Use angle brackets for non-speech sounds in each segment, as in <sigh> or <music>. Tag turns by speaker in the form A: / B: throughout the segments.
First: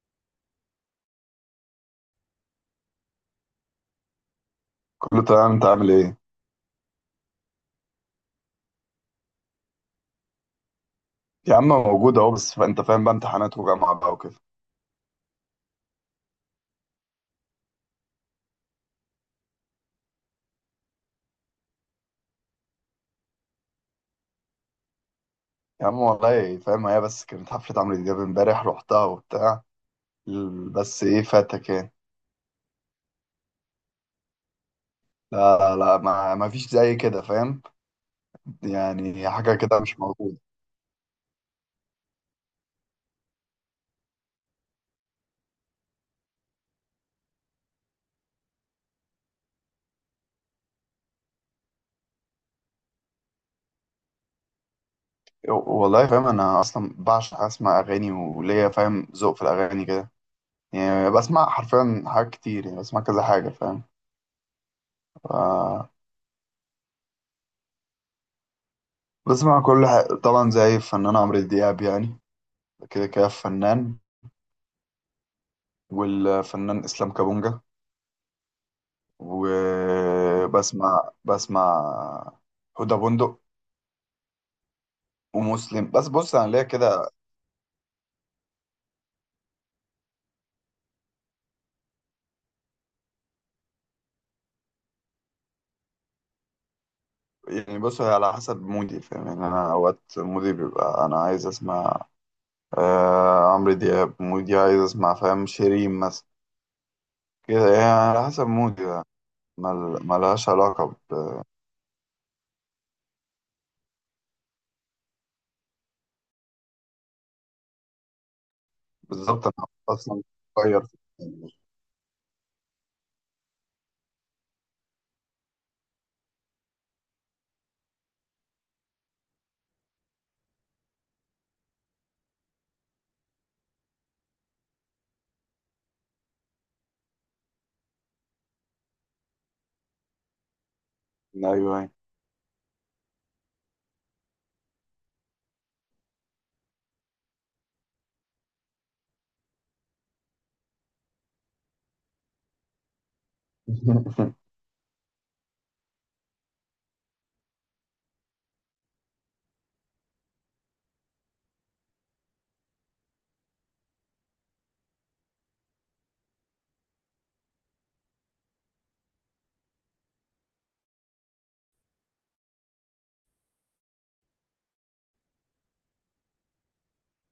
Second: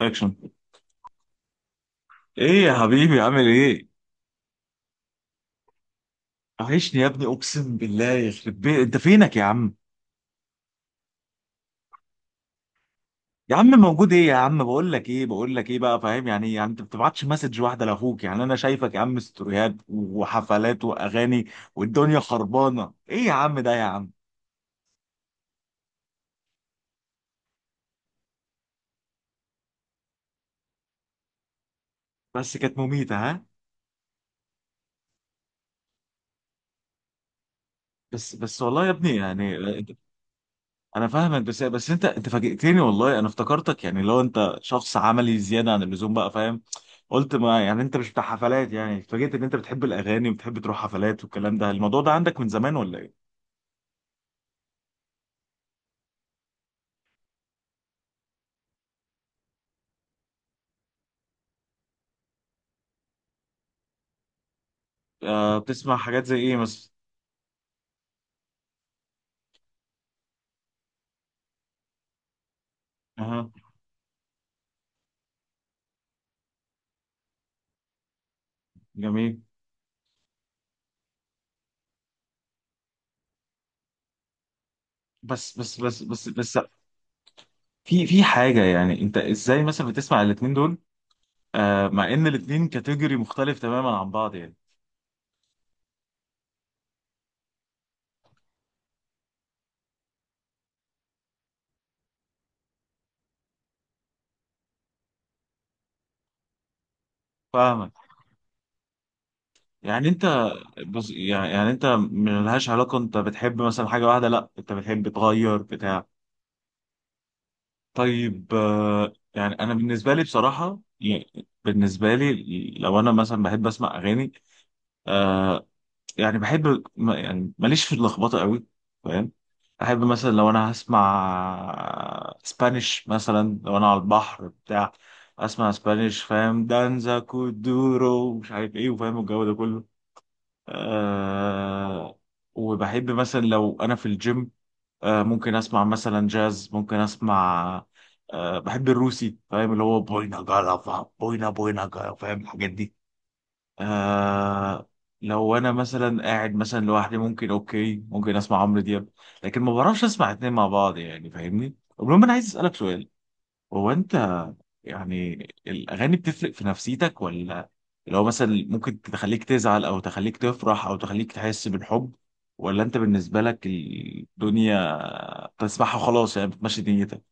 A: اكشن. ايه يا حبيبي، عامل ايه؟
B: كله تمام، انت عامل ايه؟
A: وحشني يا ابني، اقسم بالله يخرب بيت، انت فينك يا عم؟
B: يا عم موجود اهو، بس انت فاهم بقى،
A: يا
B: امتحانات
A: عم
B: وجامعه
A: موجود.
B: بقى
A: ايه يا
B: وكده.
A: عم؟ بقول لك ايه، بقول لك ايه بقى، فاهم يعني إيه؟ يعني انت ما بتبعتش مسج واحده لاخوك؟ يعني انا شايفك يا عم ستوريات وحفلات واغاني والدنيا خربانه. ايه يا عم ده يا عم؟
B: يا عم والله فاهم، هي بس كانت حفله عمرو دياب امبارح رحتها وبتاع بس ايه فاتك يعني.
A: بس كانت مميته، ها؟
B: لا لا، ما فيش زي كده فاهم،
A: بس بس والله يا ابني
B: يعني حاجه
A: يعني.
B: كده مش موجوده.
A: انا فاهمك، بس بس انت فاجئتني والله. انا افتكرتك يعني لو انت شخص عملي زياده عن اللزوم بقى، فاهم؟ قلت ما يعني انت مش بتاع حفلات. يعني اتفاجئت ان انت بتحب الاغاني وبتحب تروح حفلات والكلام ده. الموضوع ده عندك من زمان ولا ايه؟
B: والله فاهم، انا اصلا بعشق اسمع اغاني وليا فاهم ذوق في الاغاني كده. يعني بسمع حرفيا حاجات كتير، يعني بسمع كذا حاجه فاهم.
A: آه،
B: ف-
A: بتسمع حاجات زي ايه مثلا؟
B: بسمع كل حاجه طبعا، زي الفنان عمرو دياب يعني، كده كده
A: اها.
B: فنان. والفنان اسلام كابونجا.
A: جميل.
B: وبسمع هدى بندق
A: بس بس
B: ومسلم.
A: بس
B: بس
A: بس
B: بص انا
A: بس.
B: ليا كده،
A: في حاجه، يعني انت ازاي مثلا بتسمع الاتنين دول؟ آه، مع ان الاتنين كاتيجوري مختلف تماما عن بعض يعني.
B: يعني بص هي على حسب مودي فاهم. يعني انا اوقات مودي بيبقى انا عايز اسمع آه عمرو دياب، مودي عايز اسمع فاهم شيرين مثلا، كده يعني
A: فاهمك.
B: على حسب مودي يعني.
A: يعني انت،
B: ملهاش علاقة.
A: بص،
B: ب-
A: يعني انت ملهاش علاقة؟ انت بتحب مثلا حاجة واحدة، لا انت بتحب تغير، بتاع؟ طيب آه،
B: بالظبط،
A: يعني
B: انا
A: انا بالنسبة لي
B: اصلا
A: بصراحة،
B: بغير
A: يعني بالنسبة لي لو انا مثلا بحب اسمع اغاني، آه، يعني بحب يعني ماليش في اللخبطة قوي، فاهم؟ احب مثلا لو انا هسمع اسبانيش، مثلا لو انا على البحر بتاع، اسمع اسبانيش. فاهم دانزا كودورو، مش عارف ايه، وفاهم الجو ده كله.
B: ايوه.
A: آه. وبحب مثلا لو انا في الجيم، آه، ممكن اسمع مثلا جاز، ممكن اسمع آه، بحب الروسي، فاهم، اللي هو بوينا جالافا، بوينا بوينا جالافا، فاهم الحاجات دي.
B: <laughs>
A: آه. لو انا مثلا قاعد مثلا لوحدي، ممكن اوكي، ممكن اسمع عمرو دياب. لكن ما بعرفش اسمع اتنين مع بعض يعني، فاهمني؟ المهم انا عايز اسالك سؤال. هو انت يعني الاغاني بتفرق في نفسيتك ولا؟ لو مثلا ممكن تخليك تزعل او تخليك تفرح او تخليك تحس بالحب، ولا انت بالنسبه لك الدنيا بتسمعها خلاص، يعني بتمشي دنيتك؟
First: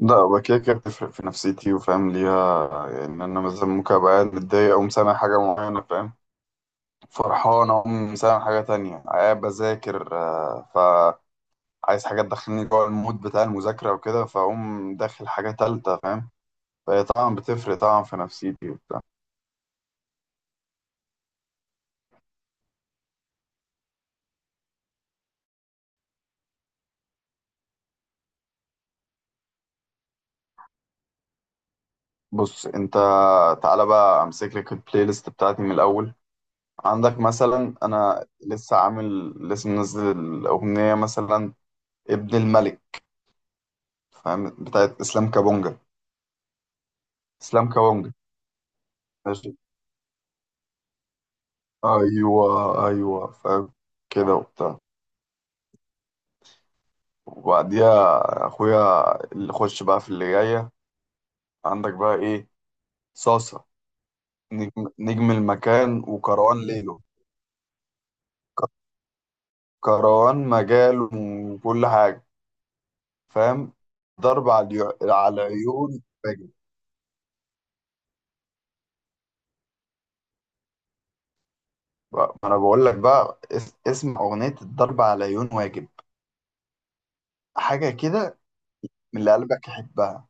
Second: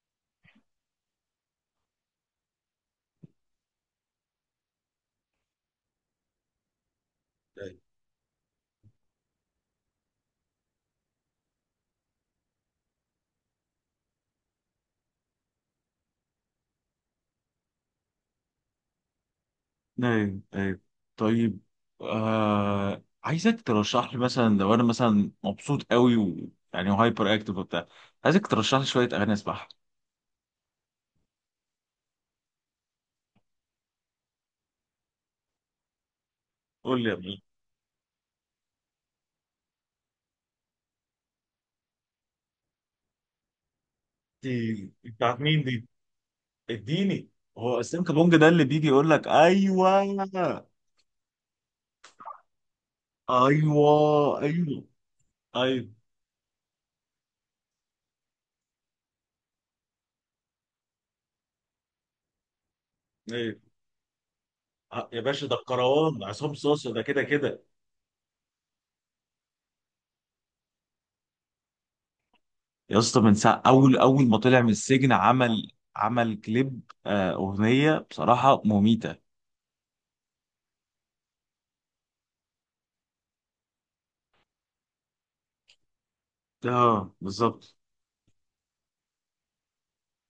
B: لا، هو كده كده بتفرق في نفسيتي وفاهم ليها. يعني انا مثلا ممكن ابقى قاعد متضايق، اقوم سامع حاجه معينه فاهم، فرحان
A: أيوة.
B: اقوم سامع حاجه تانية، قاعد بذاكر، فعايز حاجه تدخلني جوه المود بتاع المذاكره وكده، فاقوم داخل حاجه تالتة فاهم. فهي طبعا بتفرق طبعا في نفسيتي وبتاع.
A: ايوه ايوه. طيب آه، عايزك ترشح لي مثلا لو انا مثلا مبسوط قوي و، يعني، هايبر اكتيف وبتاع، عايزك ترشح لي شويه اغاني اسمعها.
B: بص انت، تعالى بقى امسك لك البلاي ليست بتاعتي من الاول.
A: قول لي يا
B: عندك
A: ابني.
B: مثلا، انا لسه عامل لسه منزل الاغنيه مثلا ابن الملك فاهم،
A: دي
B: بتاعت اسلام
A: بتاعت مين
B: كابونجا.
A: دي؟ اديني.
B: اسلام
A: هو اسلام
B: كوانجا.
A: كابونج ده اللي بيجي يقول لك
B: ماشي.
A: ايوه ايوه؟
B: ايوه، ايوه فاهم، كده
A: ايوه
B: وبتاع.
A: ايوه ايوه.
B: وبعديها اخويا اللي خش بقى في اللي جايه، عندك بقى ايه؟ صاصه،
A: يا
B: نجم
A: باشا، ده
B: المكان
A: الكروان عصام
B: وكروان
A: صاصا
B: ليله.
A: ده، كده كده.
B: ك- كروان مجاله وكل حاجه
A: يا اسطى، من ساعه
B: فاهم.
A: اول اول ما
B: ضرب
A: طلع
B: على
A: من السجن
B: على
A: عمل
B: العيون
A: عمل
B: واجب.
A: كليب، آه، اغنيه بصراحه مميته.
B: ما انا بقول لك بقى، اسم اغنيه الضرب على العيون واجب،
A: اه، بالظبط.
B: حاجه كده من اللي قلبك يحبها،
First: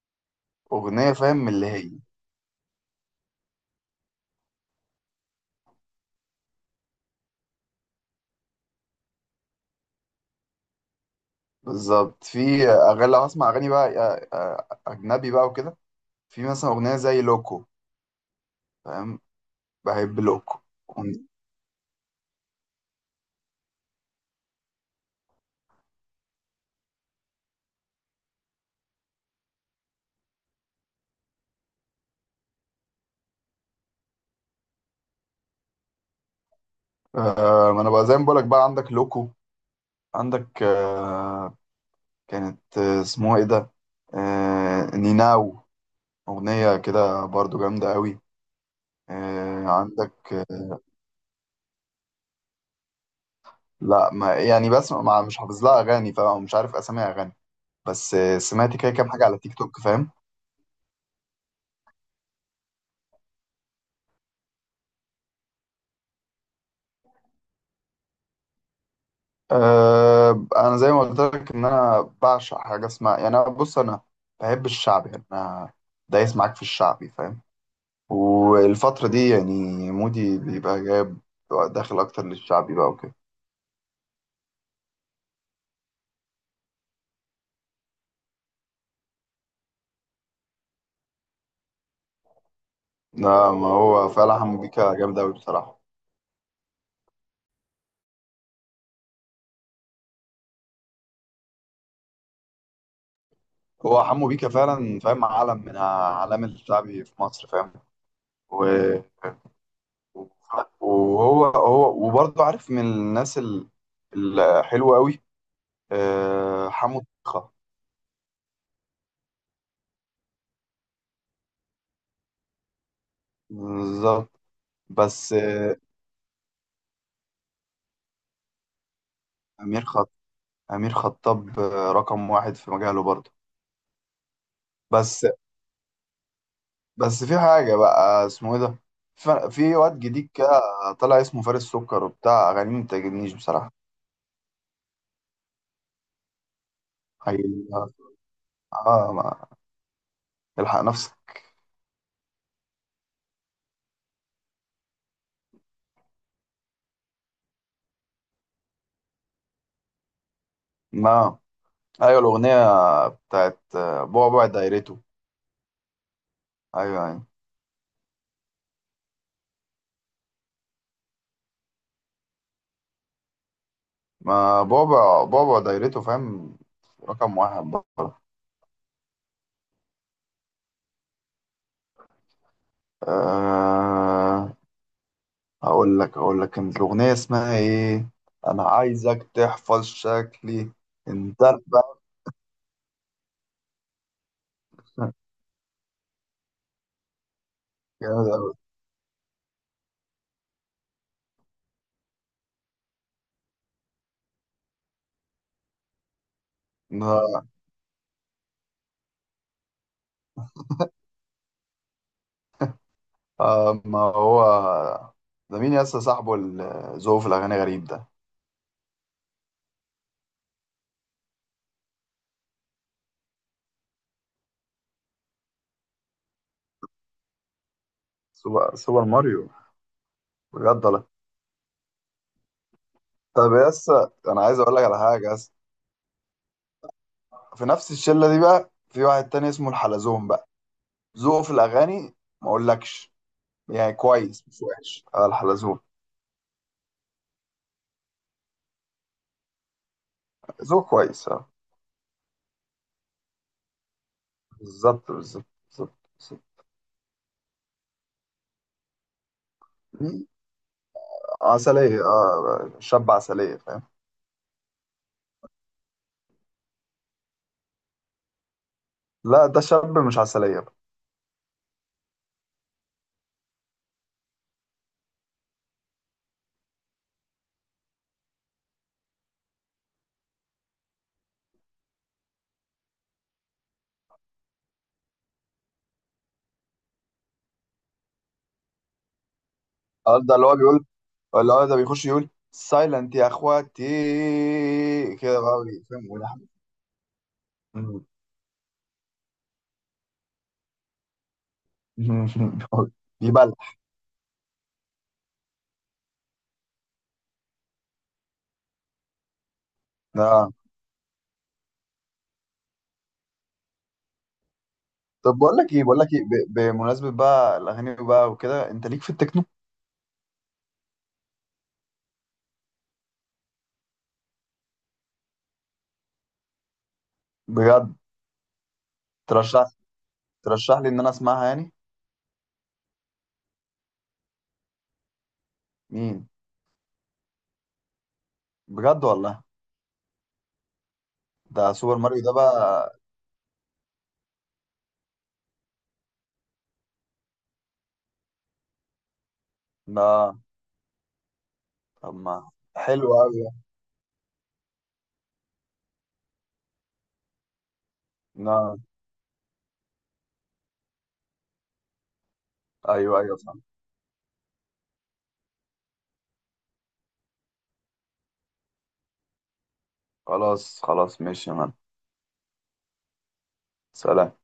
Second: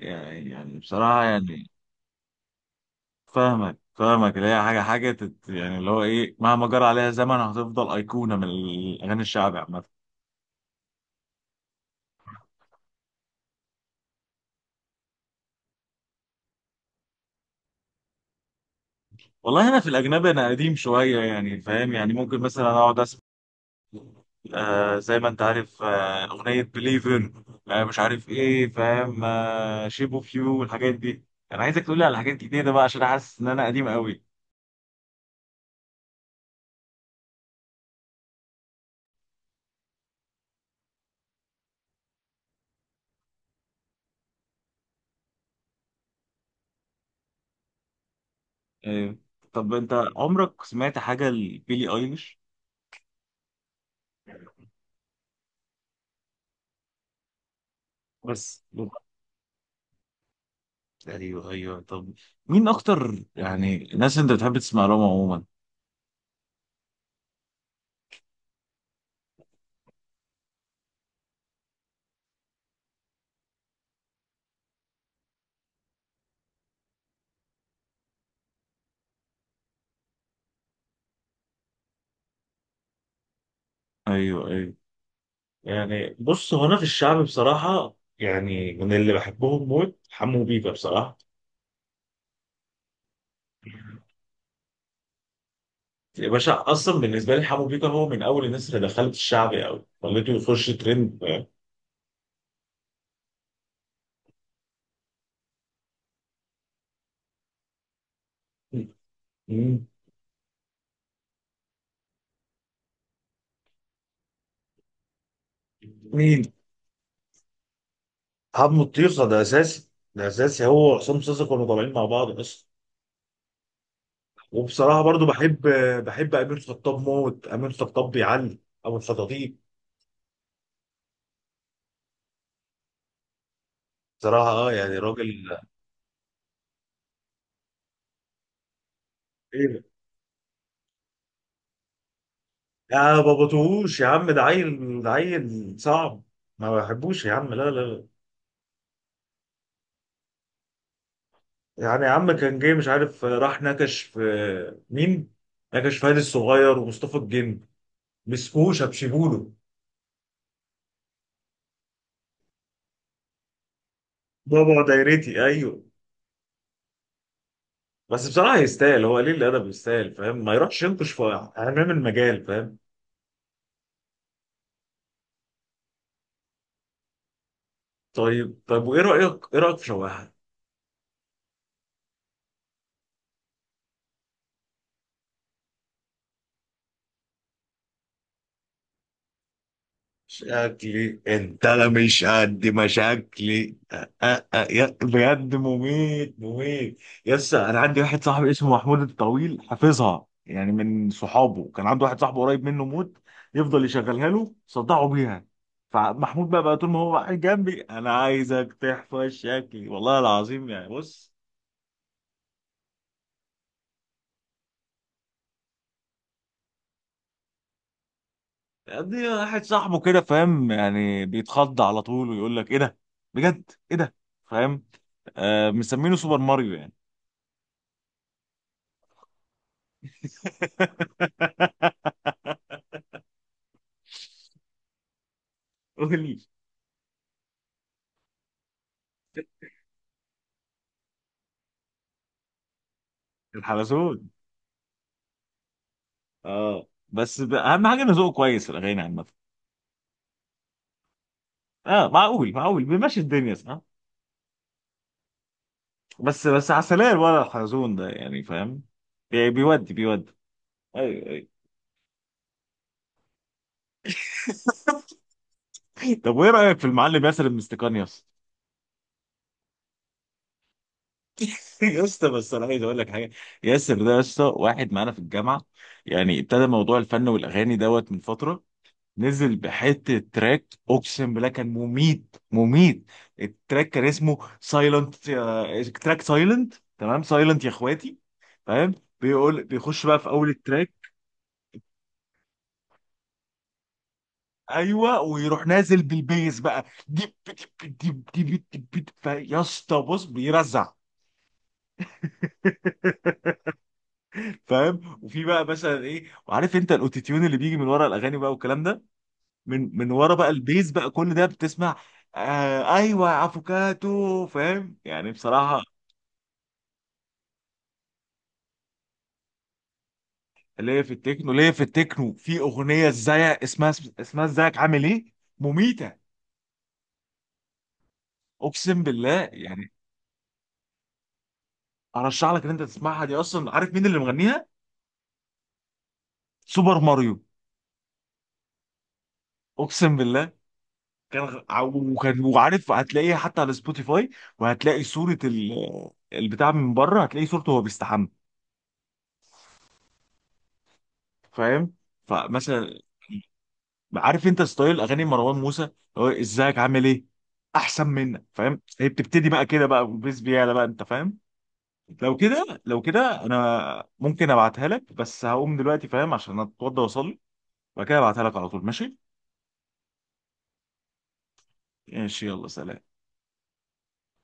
A: يعني
B: اغنيه
A: بصراحه
B: فاهم من
A: يعني،
B: اللي هي.
A: فاهمك فاهمك، اللي هي حاجه حاجه تت، يعني اللي هو ايه، مهما جرى عليها زمن هتفضل ايقونه من الاغاني الشعبي عامه.
B: بالظبط، في اغاني لو هسمع اغاني بقى اجنبي بقى وكده، في مثلا اغنيه زي لوكو فاهم،
A: والله انا في
B: بحب
A: الاجنبي انا
B: لوكو.
A: قديم شويه يعني، فاهم؟ يعني ممكن مثلا اقعد اسمع آه زي ما انت عارف، آه، اغنيه بليفر، آه، مش عارف ايه، فاهم، آه، شيب اوف يو والحاجات دي. انا عايزك تقول لي على حاجات جديده بقى عشان حاسس ان انا قديم قوي.
B: آه، ما انا بقى زي ما بقولك بقى، عندك لوكو، عندك، كانت، اسمها ايه ده، نيناو، اغنيه كده برضو جامده قوي.
A: آه. طب انت
B: عندك.
A: عمرك سمعت حاجه لبيلي ايليش؟
B: لا، ما يعني، بس ما مش حافظ لها اغاني، فمش عارف اسامي اغاني، بس
A: بس.
B: سمعت كده كام حاجه على تيك توك فاهم.
A: ايوه ايوه. طب مين اكتر يعني الناس انت بتحب تسمع لهم عموما؟
B: انا زي ما قلت لك، ان انا بعشق حاجه اسمها يعني، انا بص، انا بحب الشعب يعني، انا دايس معاك في الشعبي فاهم. والفتره دي يعني مودي بيبقى جايب داخل اكتر للشعبي بقى وكده.
A: ايوه ايوه. يعني بص، هو انا في الشعب بصراحه يعني من اللي بحبهم موت حمو بيكا بصراحه.
B: لا، ما هو فعلا حمو بيكا جامد قوي بصراحه.
A: يا باشا اصلا بالنسبه لي حمو بيكا هو من اول الناس اللي دخلت الشعبي او خليته يخش ترند.
B: هو حمو بيكا فعلا فاهم، عالم من اعلام الشعبي في مصر فاهم. و-
A: مم.
B: وهو هو وبرضه عارف من الناس، الحلوه قوي.
A: مين؟
B: حمو بيكا.
A: حمو الطيخه ده اساسي. ده اساسي، هو وعصام صاصا كانوا طالعين مع بعض اصلا.
B: بالظبط.
A: وبصراحه برضو
B: بس
A: بحب، بحب امير خطاب موت، امير خطاب بيعلي ابو الخطاطيب.
B: امير خط امير خطاب رقم واحد في مجاله برضه.
A: بصراحه اه، يعني
B: بس
A: راجل.
B: بس في حاجه بقى اسمه ايه ده،
A: ايه
B: في
A: ده؟
B: واد جديد كده طلع اسمه فارس سكر، وبتاع اغانيه ما
A: يا
B: بتعجبنيش
A: بابا
B: بصراحه.
A: طوش يا عم، ده عيل، ده عيل صعب. ما بحبوش يا
B: هي
A: عم، لا لا لا.
B: اه، ما الحق نفسك.
A: يعني يا عم كان جاي مش عارف راح نكش في، مين؟ نكش في هاني الصغير ومصطفى الجن. مسكوه شبشبوله.
B: ما ايوه، الاغنيه بتاعت بعبع
A: بابا
B: دايرته.
A: دايرتي، ايوه.
B: ايوه يعني،
A: بس بصراحه يستاهل، هو قليل الادب يستاهل، فاهم، ما يروحش ينقش في حمام المجال، فاهم؟
B: ما بعبع بعبع دايرته فاهم، رقم واحد بقى.
A: طيب طيب. وايه رايك، ايه رايك في شواحه؟
B: آه، اقول لك كانت الاغنيه اسمها ايه، انا عايزك تحفظ شكلي،
A: شكلي
B: انت
A: انت، لا
B: بقى،
A: مش قد مشاكلي، بجد مميت مميت. يس انا عندي واحد
B: جامد
A: صاحبي
B: أوي.
A: اسمه محمود الطويل حافظها، يعني من صحابه كان عنده واحد صاحبه قريب منه موت، يفضل يشغلها له، صدعه بيها. فمحمود بقى طول ما هو قاعد
B: ما،
A: جنبي: انا عايزك تحفظ شكلي، والله العظيم، يعني بص.
B: ما هو ده مين يس، صاحبه اللي ذوقه في الاغاني غريب ده.
A: دي واحد صاحبه كده، فاهم، يعني بيتخض على طول ويقول لك ايه ده، بجد ايه ده، فاهم؟ آه، مسمينه سوبر ماريو يعني.
B: سوبر ماريو، بجد ولا؟
A: <laughs>
B: طب يس، انا عايز اقول لك على حاجه يس،
A: قولي.
B: في نفس الشله دي بقى في واحد تاني اسمه الحلزون بقى، ذوقه في الاغاني ما اقولكش، يعني
A: الحلزون.
B: كويس مش وحش، الحلزون.
A: اه بس اهم حاجه انه ذوقه كويس في الاغاني عامه.
B: ذوقه كويس اه.
A: اه، معقول معقول، بيمشي الدنيا صح.
B: بالظبط، بالظبط، بالظبط.
A: بس بس عسلية ولا الحلزون ده يعني، فاهم، بيودي
B: بالظبط.
A: بيودي. ايوه ايوه.
B: عسلية، شاب عسلية فاهم.
A: <laughs> طب وايه رايك في المعلم ياسر المستكان يا اسطى؟
B: لا، ده شاب مش عسلية بقى.
A: <laughs> يا اسطى بس انا عايز اقول لك حاجه. ياسر ده يا اسطى واحد معانا في الجامعه، يعني ابتدى موضوع الفن والاغاني دوت من فتره. نزل بحته تراك اقسم بالله كان مميت مميت. التراك كان اسمه سايلنت. تراك سايلنت، تمام، سايلنت يا اخواتي، فاهم؟ بيقول، بيخش بقى
B: اه،
A: في
B: ده اللي
A: اول
B: هو بيقول،
A: التراك،
B: اللي هو ده بيخش يقول سايلنت يا اخواتي،
A: ايوه،
B: كده بقى
A: ويروح نازل
B: فاهم ويلحن.
A: بالبيز بقى. ديب ديب ديب ديب ديب ديب. يا اسطى بص بيرزع.
B: يبلع.
A: <laughs> فاهم؟ وفي بقى مثلا ايه، وعارف انت الاوتوتيون اللي بيجي من ورا الاغاني بقى والكلام ده، من
B: <laughs>
A: ورا بقى
B: اه،
A: البيز بقى كل ده بتسمع. آه ايوه يا افوكاتو، فاهم يعني
B: طب بقول لك
A: بصراحه.
B: ايه، بمناسبة بقى الاغاني بقى وكده، انت ليك في التكنو؟
A: ليه في التكنو، ليه في التكنو، في اغنيه ازاي اسمها، اسمها ازيك عامل ايه، مميته،
B: بجد؟
A: اقسم بالله
B: ترشح
A: يعني.
B: ترشح لي ان انا اسمعها يعني.
A: ارشح لك ان انت تسمعها. دي اصلا عارف مين اللي مغنيها؟
B: مين؟
A: سوبر ماريو.
B: بجد والله،
A: اقسم بالله. كان
B: ده سوبر ماريو ده
A: وكان
B: بقى.
A: وعارف هتلاقيها حتى على سبوتيفاي. وهتلاقي صوره البتاع، من بره هتلاقي صورته وهو بيستحمى،
B: لا،
A: فاهم؟
B: طب ما
A: فمثلا
B: حلو قوي ده.
A: عارف انت ستايل اغاني مروان موسى؟ هو ازيك عامل ايه احسن منك،
B: لا،
A: فاهم؟ هي بتبتدي بقى كده بقى والبيس بيعلى بقى، انت فاهم؟ لو كده لو
B: ايوه ايوه
A: كده
B: صح،
A: انا ممكن ابعتها لك، بس هقوم دلوقتي فاهم عشان اتوضى واصلي. وبعد كده ابعتها لك على طول، ماشي؟
B: خلاص خلاص ماشي.
A: ماشي، يلا سلام.
B: سلام.